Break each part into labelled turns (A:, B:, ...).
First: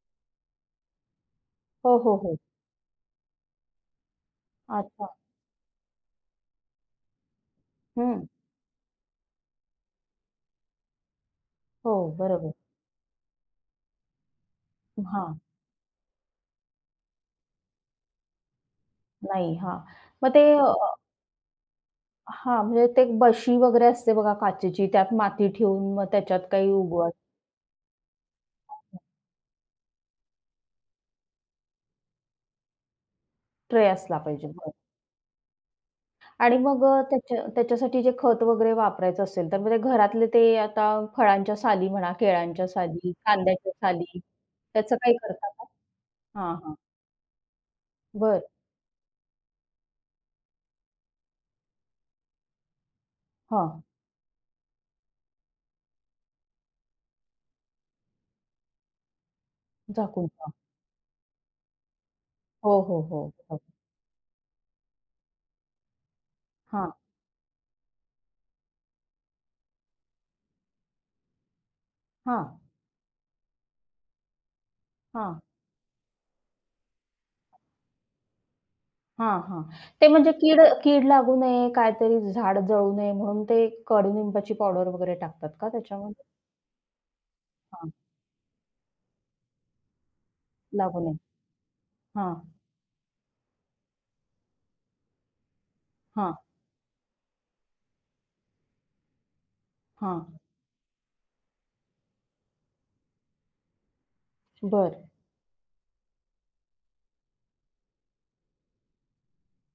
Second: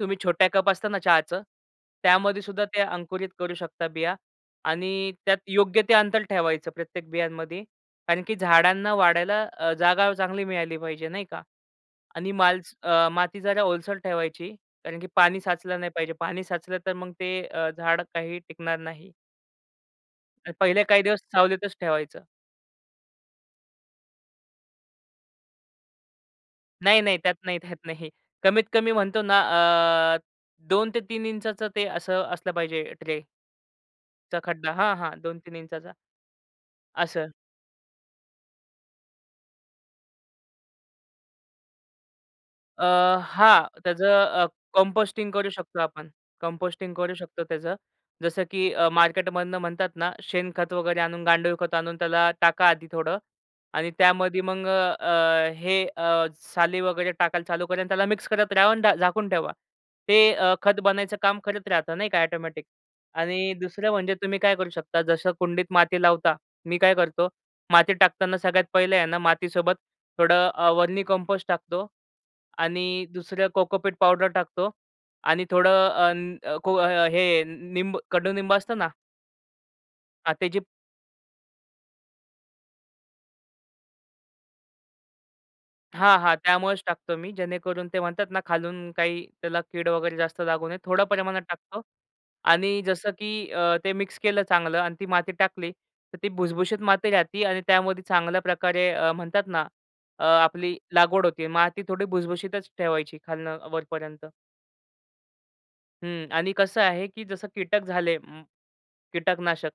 A: तुम्ही छोट्या कप असत ना, चहाचं,
B: हो, हो, हो.
A: त्यामध्येसुद्धा ते अंकुरित करू शकता बिया आणि
B: अच्छा.
A: त्यात योग्य ते अंतर ठेवायचं प्रत्येक बियांमध्ये कारण
B: हं.
A: की झाडांना वाढायला अ, जागा चांगली मिळाली पाहिजे नाही का
B: हो,
A: आणि
B: बरोबर.
A: माल अ, माती जरा ओलसर ठेवायची कारण की
B: हां.
A: पाणी साचलं नाही पाहिजे. पाणी साचलं तर मग अ, ते झाड काही टिकणार नाही.
B: नाही. हां, मग ते अ
A: पहिले काही दिवस सावलीतच ठेवायचं.
B: हां. म्हणजे ते बशी वगैरे असते बघा काचेची, त्यात माती ठेऊन मग त्याच्यात काही
A: नाही,
B: उगव
A: नाही. त्यात नाही, त्यात नाही. कमीत कमी म्हणतो ना, अ, 2" to 3" ते असं असलं पाहिजे ट्रे
B: ट्रे असला
A: चा
B: पाहिजे.
A: खड्डा
B: [unintelligible]
A: हां, हां. 2" 3"
B: आणि मग अ,
A: असं.
B: त्याच्या त्याच्यासाठी जे खत वगैरे वापरायचं असेल, तर म्हणजे घरातले ते आता फळांच्या साली म्हणा, केळाच्या
A: अ,
B: साली,
A: हां,
B: कांद्याच्या
A: त्याच
B: साली,
A: अ,
B: त्याचं काही
A: कंपोस्टिंग
B: करता
A: करू
B: मग?
A: शकतो आपण.
B: हां, हां.
A: कंपोस्टिंग करू शकतो त्याचं.
B: बरं.
A: जसं की अ, मार्केटमधनं म्हणतात ना, शेणखत वगैरे आणून, गांडूळखत आणून त्याला टाका आधी थोडं
B: हां.
A: आणि त्यामध्ये मग अ, अ, हे अ, साली वगैरे टाकायला चालू करा आणि त्याला मिक्स करत राहा अन् डा झाकून ठेवा.
B: झाकून
A: ते
B: ठेवा.
A: अ, खत बनायचं काम करत राहत नाही का ऑटोमॅटिक.
B: हो, हो, हो,
A: आणि
B: हो.
A: दुसरं म्हणजे तुम्ही काय करू शकता. जसं कुंडीत माती लावता, मी काय
B: हां.
A: करतो माती टाकताना सगळ्यात पहिलं आहे ना, मातीसोबत थोडं अ, वर्मी कंपोस्ट टाकतो
B: हां.
A: आणि दुसरं कोकोपीट पावडर टाकतो
B: हां.
A: आणि थोडं अन अ, को अ, हे निंब कडू निंब असतं ना
B: हां, हां. ते म्हणजे
A: हां, त्याची
B: कीड अ, कीड लागू नये, काहीतरी झाड जळू नये, म्हणून ते कडूनिंबाची पावडर वगैरे टाकतात का
A: हां,
B: त्याच्यामध्ये?
A: हां. त्यामुळेच टाकतो मी. जेणेकरून
B: हां.
A: ते म्हणतात ना, खालून काही त्याला कीड वगैरे जास्त लागू नये.
B: लागू
A: थोडं
B: नये.
A: प्रमाणात टाकतो
B: हां.
A: आणि जसं की अ, ते मिक्स केलं चांगलं आणि ती माती टाकली, तर ती
B: हां.
A: भुसभुशीत माती राहती आणि त्यामध्ये चांगल्या प्रकारे अ, म्हणतात ना, अ,
B: हां.
A: आपली लागवड होते. माती थोडी भुसभुशीतच ठेवायची खालनं वरपर्यंत.
B: बरं.
A: हं आणि कसं आहे की जसं कीटक झाले कीटकनाशक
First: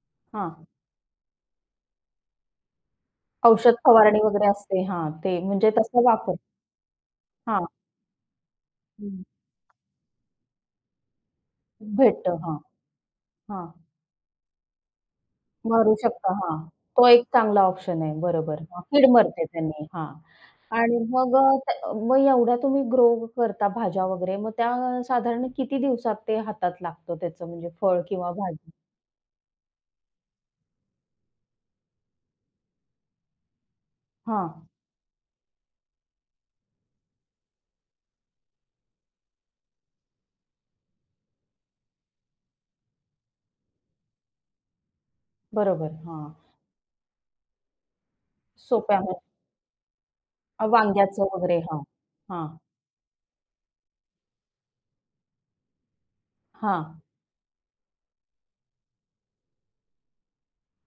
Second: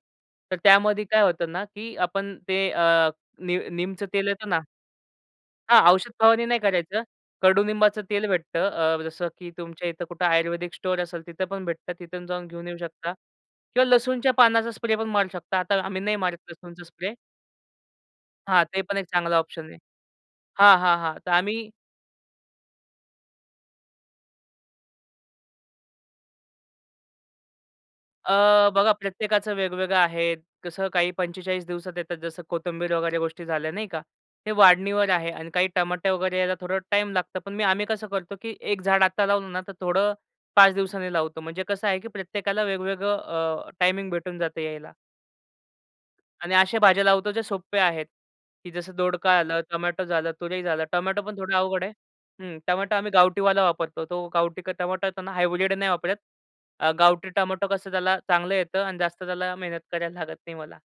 A: तर
B: हां.
A: त्यामध्ये काय होतं ना, की आपण ते अ, नीम
B: औषध
A: नीमचं
B: फवारणी
A: तेल
B: वगैरे
A: येतं ना
B: असते. हां, ते म्हणजे
A: हां,
B: तसा
A: औषध
B: वापर
A: फवारणी नाही करायचं.
B: हां.
A: कडूनिंबाचं तेल भेटतं अ,
B: हं.
A: जसं की तुमच्या इथं कुठं आयुर्वेदिक स्टोअर असेल, तिथं पण भेटतं. तिथून
B: भेटतं
A: जाऊन
B: हां,
A: घेऊन येऊ शकता
B: हां.
A: किंवा लसूणच्या पानाचा स्प्रे पण मारू शकता. आता
B: मरू
A: आम्ही नाही
B: शकता.
A: मारत
B: हां,
A: लसूणचा
B: तो
A: स्प्रे.
B: एक चांगला ऑप्शन आहे. बरोबर.
A: हां. ते
B: हां,
A: पण एक
B: कीड
A: चांगला
B: मरते
A: ऑप्शन आहे.
B: त्यांनी, हां
A: हां, हां,
B: आणि
A: हां. तर
B: मग अ,
A: आम्ही
B: त्या मग एवढ्या तुम्ही ग्रो करता भाज्या वगैरे. मग त्या साधारण किती दिवसात ते हातात लागतं त्याचं म्हणजे फळ किंवा
A: अ,
B: भाजी?
A: बघा प्रत्येकाच वेगवेगळं आहे. कसं काही 45 दिवसात येतात. जसं कोथिंबीर वगैरे गोष्टी झाल्या नाही का. ते
B: हां.
A: वाढणीवर आहे आणि काही टमाटे वगैरे यायला थोडा टाईम लागतं, पण मी आम्ही कसं करतो की 1 झाड आता लावलं ना, तर थोडं 5 दिवसांनी लावतो म्हणजे कसं आहे की प्रत्येकाला वेगवेगळं अ, टायमिंग भेटून जातं यायला.
B: बरोबर हां.
A: आणि अशा भाज्या लावतो जे सोप्या आहेत, की जसं
B: सोप्या [unintelligible]
A: दोडका झालं, टोमॅटो झालं, तुरी
B: अ,
A: झालं, टोमॅटो
B: वांग्याचं
A: पण थोडं
B: वगैरे. हां,
A: अवघड आहे. हं.
B: हां.
A: टोमॅटो आम्ही गावठीवाला वापरतो. तो गावठी का टोमॅटो त्यांना हायब्रिड नाही वापरत. अ,
B: हां.
A: गावठी टोमॅटो कसं त्याला चांगलं येतं आणि जास्त त्याला मेहनत करायला लागत नाही मला.